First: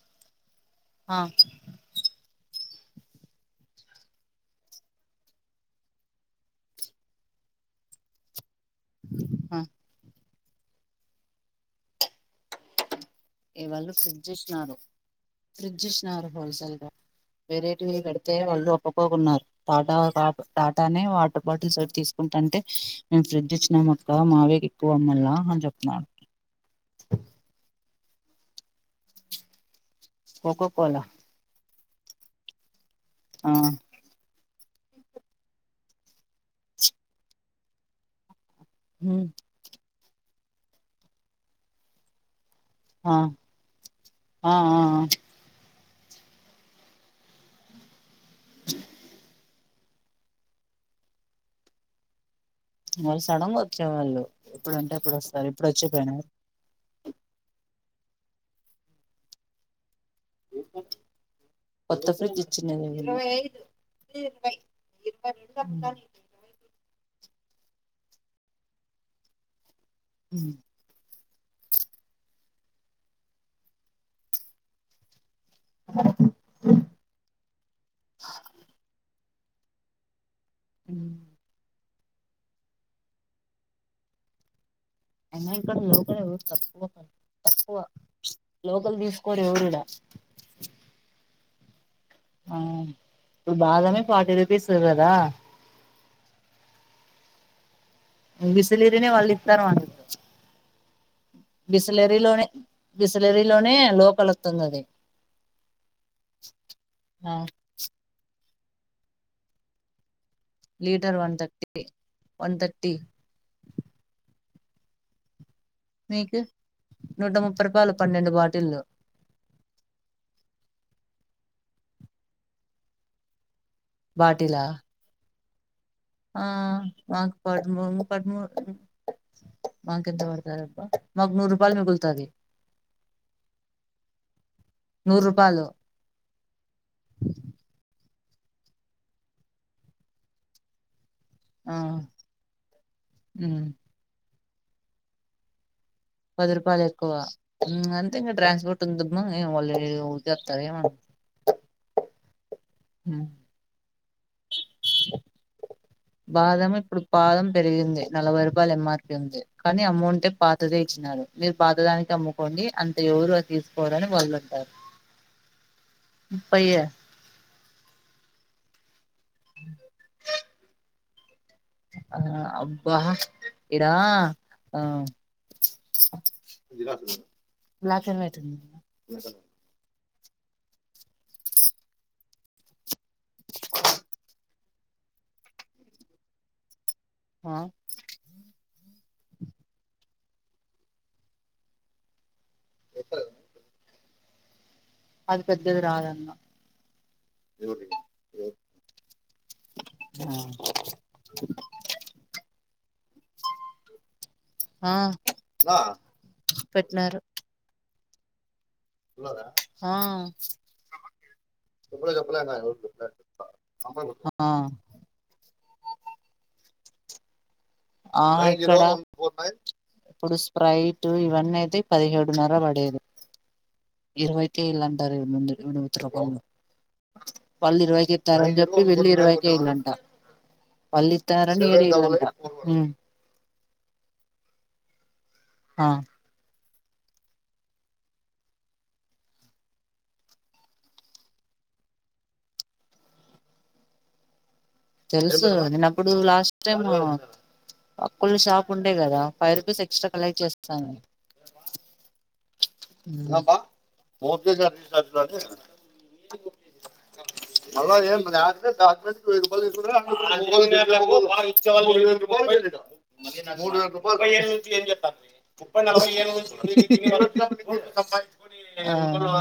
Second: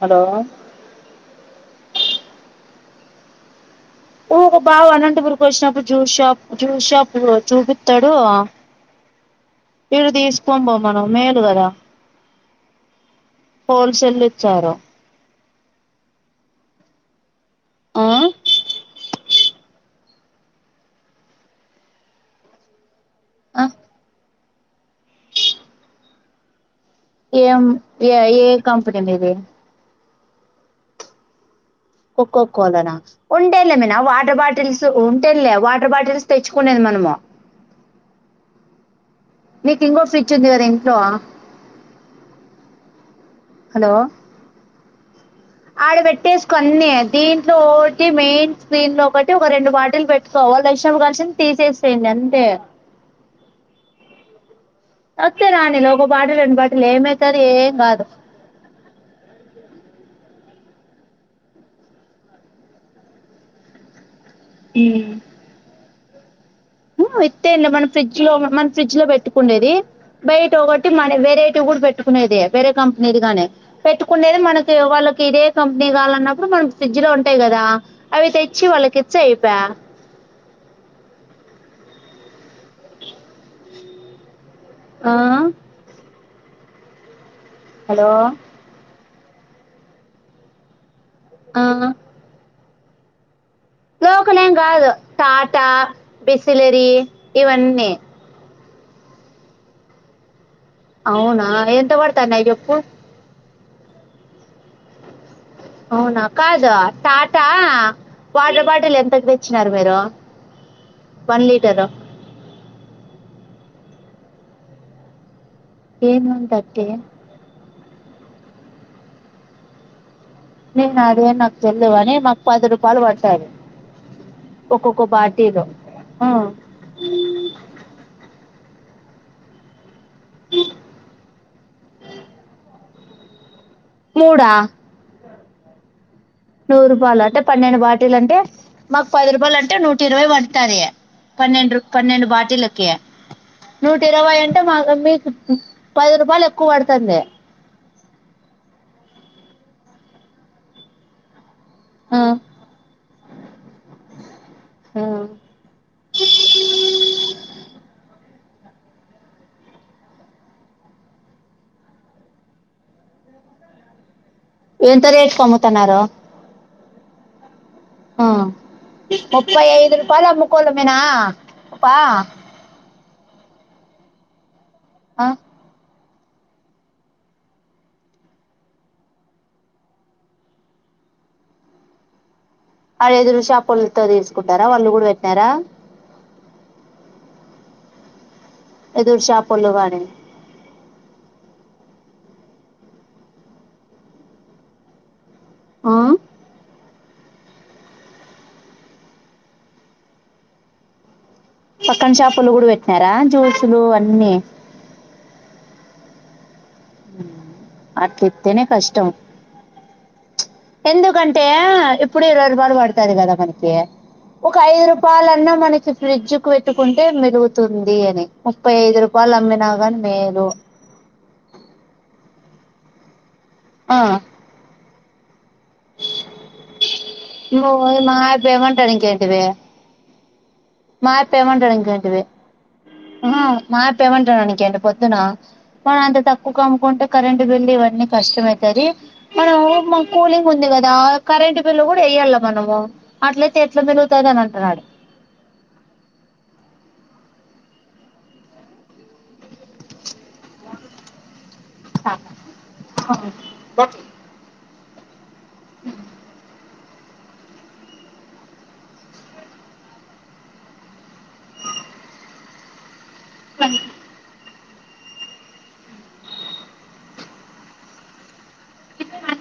Hello అ ఊకొ బావ అనంతపూర్ కొచ్చినప్పుడు జ్యూస్ షాప్ జ్యూస్ షాప్ చూపిత్తాడు ఆ ఈడ్దీస్ పొం బొమ్మను మేలు గద హోల్సేల్లిచ్చారు ఫ్రిడ్జిచ్నారు హోల్ సేల్గా వేరేటివి ఆ పెడితే వాళ్ళు ఒప్పుకోకున్నారు టాటా పా టాటానే వాటర్ బాటిల్స్ ఒకటి తీసుకుంటంటే మేం ఫ్రిడ్జ్ ఆ ఇచ్చినం అక్క మావ ఎక్కువమ్మల్లా అని చెప్న్నారు ఏం ఏ ఏ కంపెనీ మీది కోకో కో లా కోక్కో కో లన ఉంటేల మీ నా వాటర్ బాటిల్స్ ఉంటేంలే వాటర్ బాటిల్స్ తెచ్చుకునేది మనము ఉమ్ నీకు ఇంగో ఫ్రీ చింది గదా ఇంట్లో ఆ హలో ఆ ఆ ఆడ పెట్టేసి కొన్ని దీంట్లో మెయిన్ స్క్రీన్ లో ఒకటి ఒక రెండు బాటిల్ పెట్టుకోవు వాళ్ళు ఏశామ్ కలిసింది తీసేసేయండి అంతే వాళ్ళు సడంగ వచ్చేవాళ్ళు ఎప్పుడు అంటే అప్పుడు వస్తారు ఇప్పుడు వచ్చేపోయినా ఇళ్ళు ఎమ్ ఐతారు ఎమ్ గాదు కొత్త ఫ్రిడ్జ్ ఇచ్చిండు ఇరవై ఇరవై రెండు అత్తది ఇత్తే అండి మన ఫ్రిడ్జ్ లో మన ఫ్రిడ్జ్ లో పెట్టుకుండేది బయట ఒకటి మన వేత్ రేటు కూడా పెట్టుకునేది వేరే కంపెనీది గాని పెట్టుకునేది మనకి వాళ్ళకి ఇదే కంపెనీ కావాలన్నప్పుడు మనం ఫ్రిడ్జ్ లో ఉంటాయి కదా అవి తెచ్చి వాళ్ళకి చెయిప ఉ ఏమో ఆ ఇక్కడ లోకల్ ఎవర్ తక్కువ తక్కువ హలో లోకల్ దిస్ కొరి ఊరుడా ఆ ఆన్ ఇప్పుడు బాదమే ఫార్టీ రుపీస్ గదా బిసిలేరి ఇవన్నీ బిసిలీరినే వాళ్ళు ఇతారు వాన్ అవునా ఎంత వాడుతన్నాయ్ నాయి చెప్పు లోనే లోకల్ వస్తుంది అది అవునా కాద ఆ టాట వాడ్ బాటిల్ ఎంతకు తెచ్చినారు మీరు litre one thirty one thirty ఏను మీకు ఉంటాట్టే నూట ముప్పై రూపాయలు పన్నెండు బాటిల్ లు నేను అదే నాకు తెలువని మాకు పది రూపాయలు వట్టయి బాటిలా తి దో ఆ మాకు పద్ మూడు పద్ మూడు మాకు ఎంత వడుతా రబ్బా మగ్ నూరు రూపాయల్ మిగుల్ త్తది మూడా రూపాలు నూరు రూపాలు అంటే పన్నెండు బ లు అంటే మాకు పది రూపాయలు అంటే నూట ఇరవై పడతాది ఆ పన్నెండు పన్నెండు బాటిలక్కీ ఉమ్ నూట ఇరవై అన్ టె మా వోలే పది రూపాయలు ఎక్కు పడతంది తే ట్రాన్స్పోర్ట్ ఉందమ్మా వాళెతారు ఏమ ఆ హ్మ్ ఆ. బాదం ఇప్పుడు పాదం పెరిగింది నలవై బ ఎంఆర్పి ఉంది కానీ అమౌంటట్ే పాతదే ఇచ్చినారు మీరు పాతదానికి అమ్ముకోండి అంత ఎవరు అది తీసుకోవాలని వాళ్ళ ఎంత రేట్ అమ్ముతున్నారో ముప్పైయ ఆ ముప్పై ఐదు రూపాయ ముకోలు మేనా ఆ అబ్బా ఇద ఆ బ్లాక్ అండ్ వైట్ ఉంది అడేదురుషాప్ల్ తీసుకుంటు ంటారా వాళ్ళు కూడా పెట్టినారా ఆ ఎదురు షాపుళగానీ ఎ అది పెద్దది ఆ రాదన్న పక్కన షాపులు కూడా పెట్టినారా జూల్సులు అన్నీ నా పెట్టినరు అట్లయటనే ఆ ఎందుకంటే ఇప్పుడు ఇరవై రూపాయలు పడుతది కదా మనకి ఆ ఒక ఐదు రూపాయలన్నా మనకి ఫ్రిజ్జు కు పెట్ తుకుంటే మిదుగు ఆ ఇక్కడ గాని ఇప్పుడు మేలు స్ప్రైట్ ఇవన్నీ అయితే పదిహేడు తిన్నార పడేదు ఆ ఇరవైకే ఇళ్ళంటరు ముందు రూపాలు వాళ్ళు నువ్వు మా ఇరవైకి ఆయప్ప ఇస్తారని చెప్పి ఏమంటాడు వెళ్ళు ఇంకేంటివి ఇరవైకే ఇళ్ళంట మా ఆయప్ప వాళ్ళిత్తన్నారని ఏమంటాడు వీళ్ళు ఇల్లంట ఊ మాయప్ప ఏం అంటాడనుకోయింటివి పొద్దున ఆ కాన్ అంత తక్కువ్ క్కువమ్కుంటే కరెంట్ బిల్ ఇవన్నీ కష్టమ అయితది మనకు కూలింగ్ ఉంది కదా కరెంట్ బిల్ కూడా ఎయ్యల్ల మనము అట్లయితే ఎట్లా మిలుగుతది అని అంటన్నాడు. తెలుసు నేను అప్పుడు లాస్ట్ టైమ్ అకుల్ షాప్ ఉండే కదా ఫైవ్ రూపీస్ ఎక్స్ట్రా కలెక్ట్ చేస్తాను. రాప్ప ఒర్ చూసినర్ [unintelligible] మాల్ల ఎమ్ డాక్ డాక్టర్స్ లేడు [unintelligible] మూడు వేల రూపాయలు ఏం చేత్తాంటివి ముప్పై నలభై ఏళ్ళ నుంచి కోట్లు సంపాఇంచి [unintelligible]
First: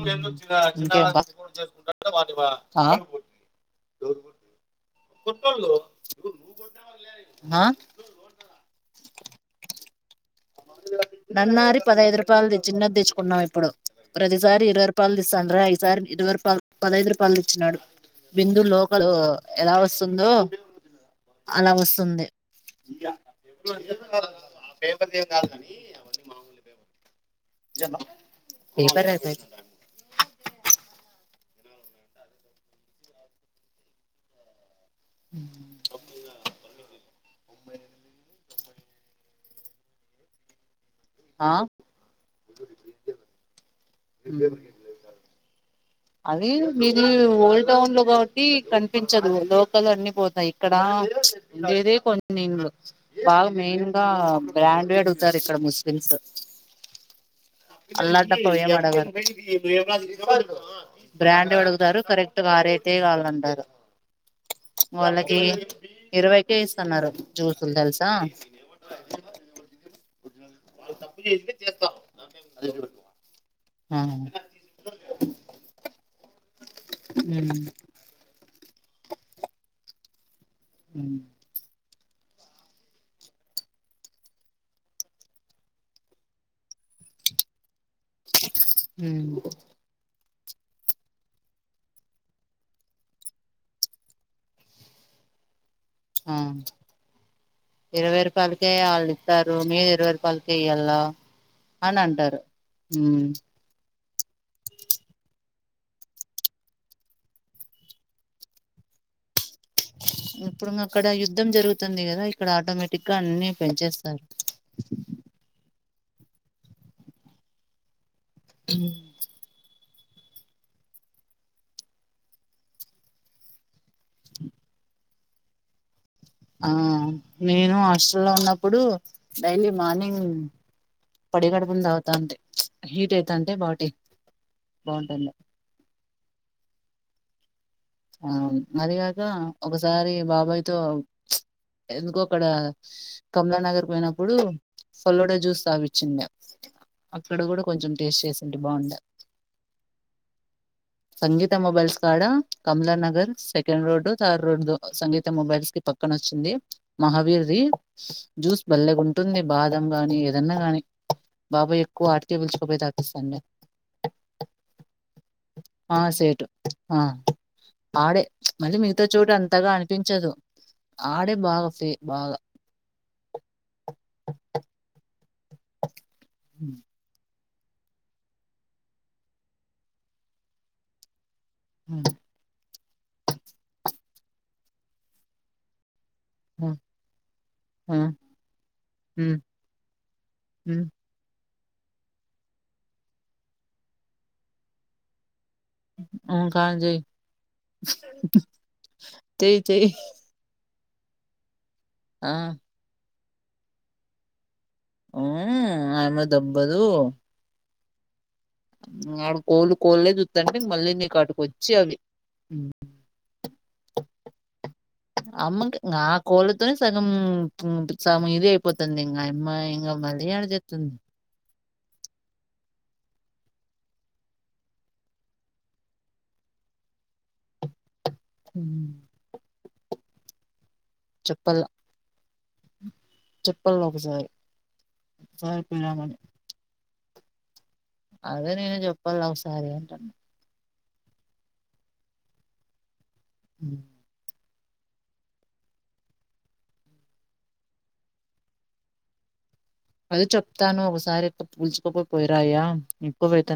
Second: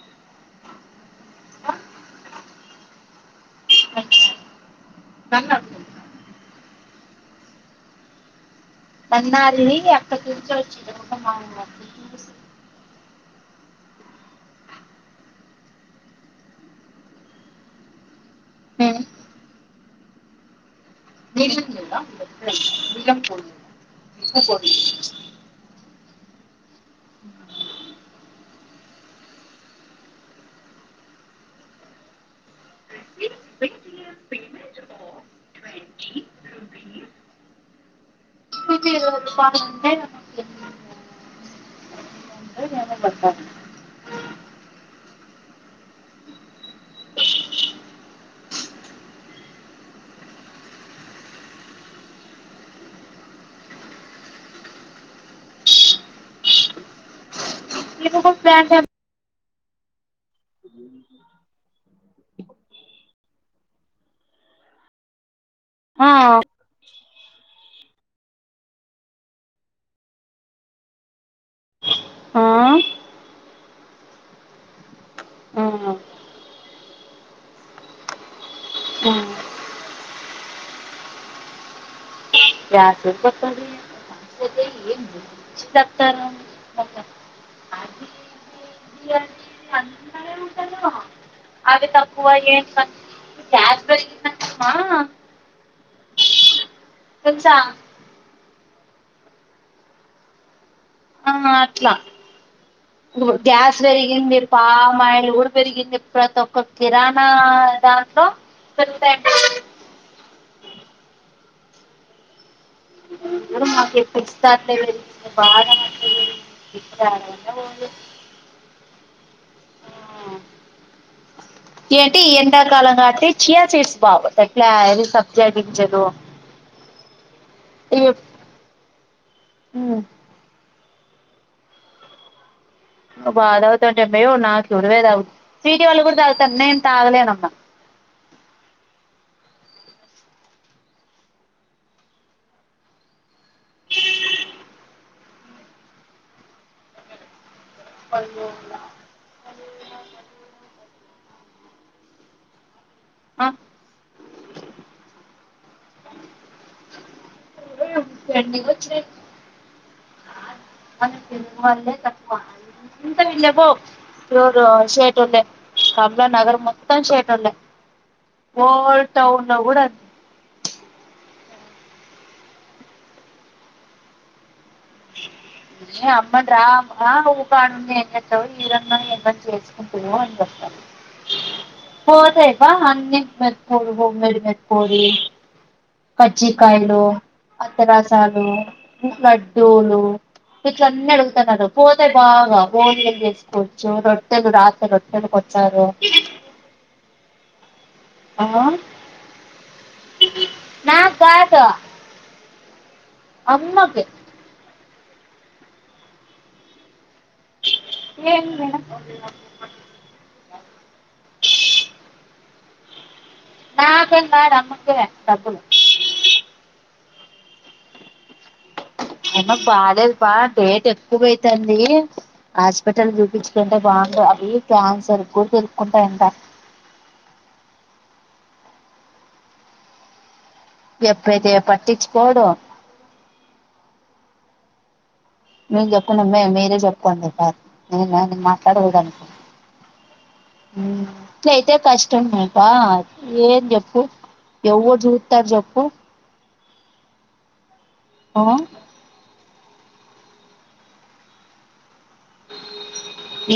నిజంగా ఆ [unintelligible] కొత్తోల్లు ఎవరు ఆ నన్నారి అక్కకి నన్నారి పదహైదు రూపాయలది చిన్నది తెచ్చుకున్నా ఇప్ ఇప్పుడు ప్రతిసారి ఇరవై రూపాయలు ఇస్తాండ్ర ఈసారి ఇరవై రూపాయల్ పదైదు రూపాయలు ఇచ్చినాడు. బిందు లోకలు ఎలా వస్ స్తుందొ [unintelligible] మామూలుగా పేపర్ అయితే రిసీవ్డ్ పేమెంట్ ఆఫ్ [inaudible] [unintelligible] ఆ [unintelligible] ఊ అది మిది ఓల్డ్ టౌన్ లో కాబట్టి కనిపించదు లోకల్ అన్ని పోతాయి ఇక్కడ ఉండేది కొన్ని ఇల్లు బాగా మెయిన్ గా బ్రాండే అడుగుతారు ఇక్కడ ముస్లిమ్స్ అల్లాటప్ప వేమడగరు. [inaudible] బ్రాండ్ అడుగుతారు కరెక్ట్ గా ఆ రేటే కావాలంటారు. వాళ్లకి ఇరవై కే ఇస్తన్నారు జూసులు తెలుసు దా [inaudible] ఆ ఉమ్ ఉమ్ రాత్రికి వస్తాదిలే [inaudible] ఊహు అవి తక్కువ ఏం తక్ [inaudible] ఆ వచ పది కే వాళ్ళు ఇస్తారు మీరు ఇరవే రూపాయలకే ఇయ్యాలి ఆ అట్లా ఊ ఉమ్ గ్యాస్ పెరిగి ఇంది పామాయిల్ కూడా పెరిగింది ప్రతి ఒక్క కిరాణా దాంట్లో పెరుగుతాండేది ఇప్పుడు ఉంగ్ అక్కడ యుద్ధం జరుగుతుంది కదా ఇక్కడ ఆటోమేటిక్ గా అన్ని మాకి పెంచేస్తారు బాగా ఇప్పుడు హమ్ ఆ ఏంటి ఎండాకాలం కాబట్టి చియా సీడ్స్ బాబ అట్లే చేదించదు ఆ నేను హాస్టల్ లో ఉన్నప్పుడు డైలీ ఇవి మార్నింగ్ పడి గడుపున తాగుతా అంటి బాద తంట నా చూరువేద బాగుంటుంది చటీ వాళ్లు కూడా ద తన్నే ఎంత ఆలేనమ్మ ఆ అదిగాక ఒకసారి బాబాయ్తో ఎందుకో అక్కడ కమలా నగర్ పోయినప్పుడు ఫలోడ జ్యూస్ సాపిచింది అక్కడ కూడా కొంచెం టేస్ట్ చేసింటే బాగుండ సంగీత మొబైల్స్ కార్డా కమలా నగర్ ఆ సెకండ్ రోడ్ థడ్ రోడ్ సంగీత మొబైల్స్ పక్కన వచ్చింది మహావీర్ అక్కడ బాదం గాని ఏదన్నా గాని బాబాయ్ ఎక్కువ ఆటికే పిలుచుకుపోయి తాపిస్తాండే ఆ సేటు మొత్తం ఆ షటోల్లే ఆడే మళ్ళీ మీగతో చోటు అంతగ అనిపించదు ఆడే బాగా ఫ బాగ న అమ్మం రా వాడుండి ఎం చెత్తవ్ ఈ రంగం ఎంచేసుకుంటుో అని చెప్పారు పోదయ బ అన్ని పెద్ద బమ్డమ పోయి కజ్జికయలు అత్తరసాలు లడ్డూలు ఇట్లన్నీ అడుగుతన్నారు పోతే బాగా బోందిలు చేసుకోవచ్చు రొట్టెలు రాత రొట్టెలు కొ ఉం కాజీ ఆ చెయ్ నా కాట ఆ అమ్మాకి అ అమె దొబ్బదు ఆడ కోళ్ళు కోళ్లే చూత్తండి మళ్ళీ నీ కా అటుకి వచ్చి అది నాకంద నమక డబ్బులు నొమ్ ఇది అయిపోతుంది ఇంకా అమ్మాయి ఇంకా మళ్ళీ అడదిస్తుంది తంది హాస్పిటల్ చూపించుకుంటే బాగుంటది అవి క్యాన్సర్ కూడా పెరుకుంటాయంట ఉం ఎప్పుైతే పట్టించుకోడు చెప్పల్ల ఒకసారి ఒకసారి మీ పోయినామని జప్పతమ్మే మేరే జప్ప కొంది సార్ అదే నేను చెప్పాలి ఒకసారి అంటున్న ట్ల యితే కష్టం అబ్బా ఏం చెప్పు ఎవో చూతారు జప్పు అ అది చెప్తాను ఒకసారి పూల్చుకోపో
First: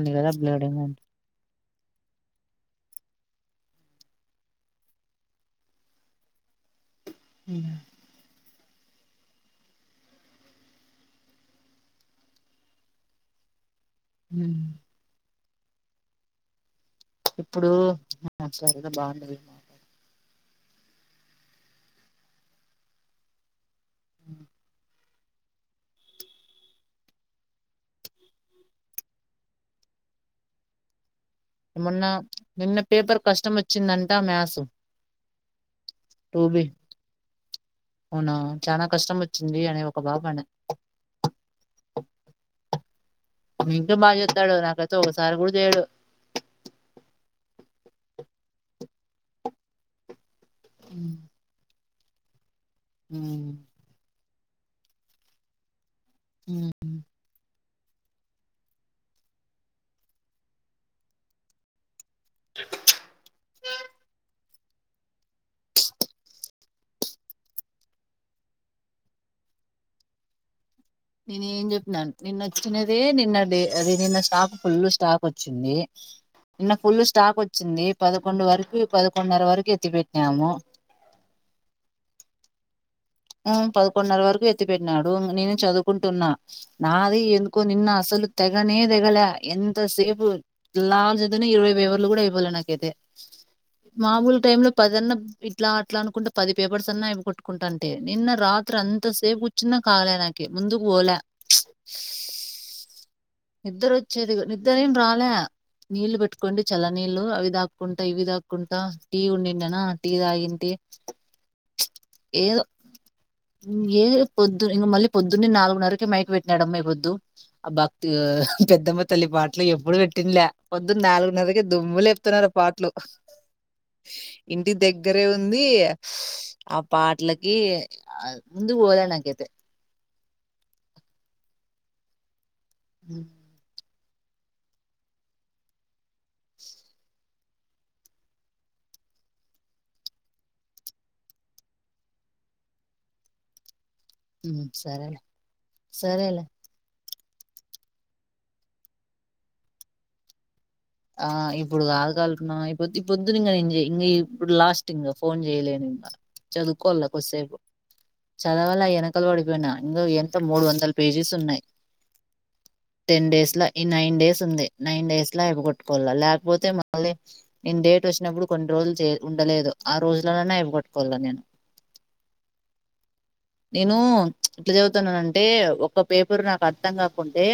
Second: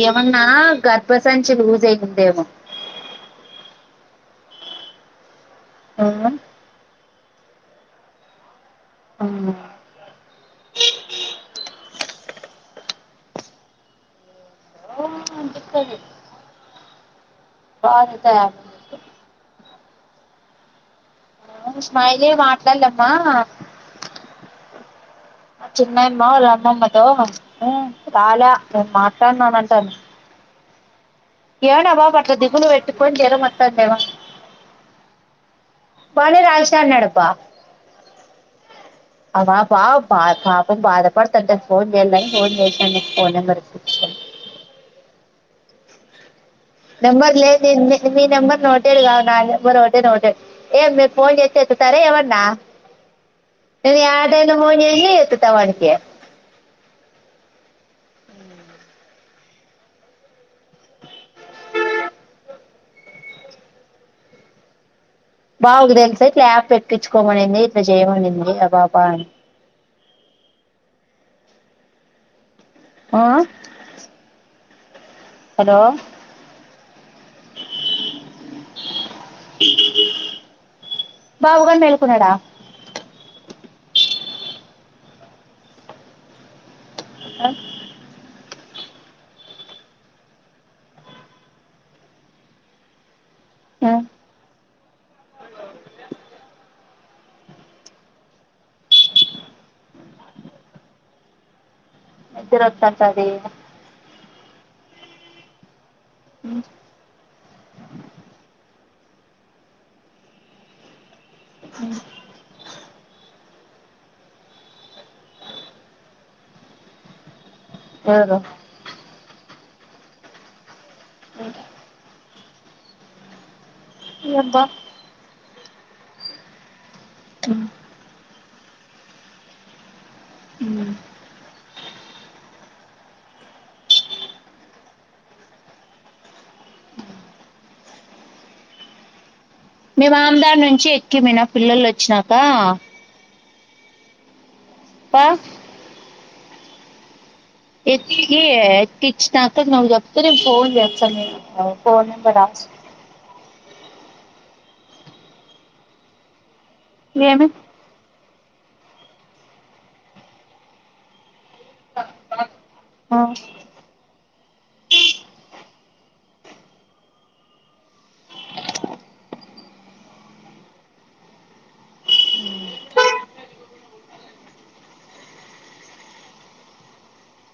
ఏమన్నా బ్లీడింగ్ అని గర్భసంచి లూజ్ అయి ఉందేమో అ ఉం అవునా ఉం చెక్కది ఇప్పుడు సరగ్గా బాగున్నది మాట ఆ స్మయిలే మాట్లాలమ్మా చిన్నయమ్మ రమ్మమ్మతో రాలా నేను మాట్లాడును అంటాంది మొన్న దిగులు నిన్న పెట్టుకొని పేపర్ జ్వరం కష్టం వత్తాందేమో వచ్చిందంట మ్యాస్ బనే రాశ అన్నాడు పా అవునా చానా కష్టం అ వచ్చింది అని పా ఒక బ బాబు అనే పాపం బాధపడుతంట ఫోన్ చేని ఫోన్ చే అనే వింటూ మాయేస్తాడు నాకైతే ఒక్కసారి కూడా చే ఏడు నెంబర్ లేదు ని మీ నెంబర్ నోటేడుగా నా నెంబర్ ఒకటే నాటేడ్ ఏం మేం ఫోన్ చేత్తేత్తులే సరే అవన్నా హ ఎప్పుడైనా ఫోన్ చేయి ఎత్తుత వాడికి ఉమ్ బాబుకు తెలుసా ఇట్లా యాప్ ఎక్కించుకోమనింది ఇట్లా చేయమనింది బాబా అని నేను ఏం చెప్పినాను నిన్నచ్చ చె అదే ఆ? నిన్న అదే నిన్న స్టాప్ ఫుల్ స్టాప్ వచ్చింది హలో నిన్న ఫుల్ స్టాక్ వచ్చింది పదకొండు వరకు పదకొండున్నర వరకు ఎత్తి పెట్టినాము బాబు గారు మేలుకున్నాడా ఆ పదకొండున్నర వరకు ఎత్తి పెట్టినాడు నేను చదువుకుంటున్నా నాదే ఆ? ఎందుకో నిన్న అసలు తెగనే తెగలే ఎంత సేపు లా చేద్దనే ఇరవై పేపర్లు కూడా ఇవ్వలే నాకైతే ఆ. మా బూల్ టైం లో పదిన్నా ఇట్లా అట్లా అనుకుంటే పది పేపర్స్ అయిపోగొట్టుకుంటాను నిన్న రాత్రి అంత సేపు కూచున్న కాగలే నాక ముందుకు పోలే నిద్ర అత్త అంటాది నిద్ర వచ్చేది నిద్ర ఏం రాలే నీళ్లు పెట్టుకోండి చాలా నీళ్లు అవి తాకుంటా ఇవి తాకుంటా టీ ఉండే డా నా టీ తాగి ఏదో ఏ పొద్దు ఇం మళ్ళీ పొద్దుడి నాలుగున్నరకే మైక్ పెట్టినాడు అమ్మ పొద్దు అబ్బా ఎవరు? పెద్దమ్మ తల్లి పాట ఇట్లా ఎప్పుడు పెట్టిందిలే పొద్దున్న నాలుగున్నరకి దుమ్ములుపుతున్నారు పాటలు బా. ఇంటి దగ్గరే ఉం ఉంది ఆ పాటలకి ముందు పోద నాకైతే అ మే మామదా నుంచి ఎక్కిమనా పిల్లలు వచ్చినాక ఉ సరే లే బా సరేలే ఎత్కి ఎక్కించినాక నవ చెప్త ఫన్ చె ఆ ఇప్పుడు కాదుగాలు తున్నా అయిపోతే పొద్దున అరెండ్ చెయి లాస్ట్ ఇంకా ఫోన్ చేయలే ఇంకా చదువుకోల కొ ఏమి స్సేపు చదవల్ల వెనకలు పడిపోయిన ఇ ఎంత మూడు వందల పేజెస్ ఉన్నాయి టెన్ డేస్ ల ఈ నైన్ డేస్ ఉంది నైన్ డేస్ లఅయి ట్టుకో లేకపోతే మళ్ళీ నేను డేట్ వచ్చినప్పుడు కొన్ని రోజులు ఉండలేదు ఆ రోజులలోనే ఇవిగట్టుకోాల నేను ఎట్లా చదువుతున్నానంటే ఒక పేపరు నాకు అర్థం కాకుంటే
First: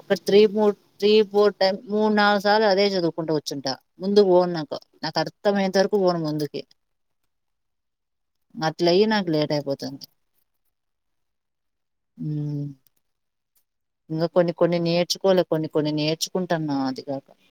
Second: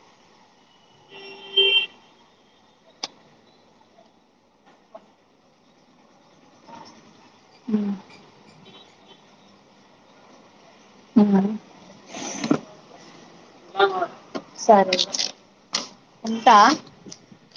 ఒక three four three four time మూడు నాలుగు మూడు సార్లు అదే చదువుకుంటూ కూర్చుంటా ముందు పోను నాకు నాకు అర్థంమయేంత వరకు పోను ముందుకి అట్ల అయిి నాకు లేట్ అయిపోతది అవును మరి మ్ ఇంక కొన్ని కొన్ని సరే నేర్చుకోవాలి కొన్ని కొన్ని ఉంటా నేర్చుకుంటున్నా అది కాక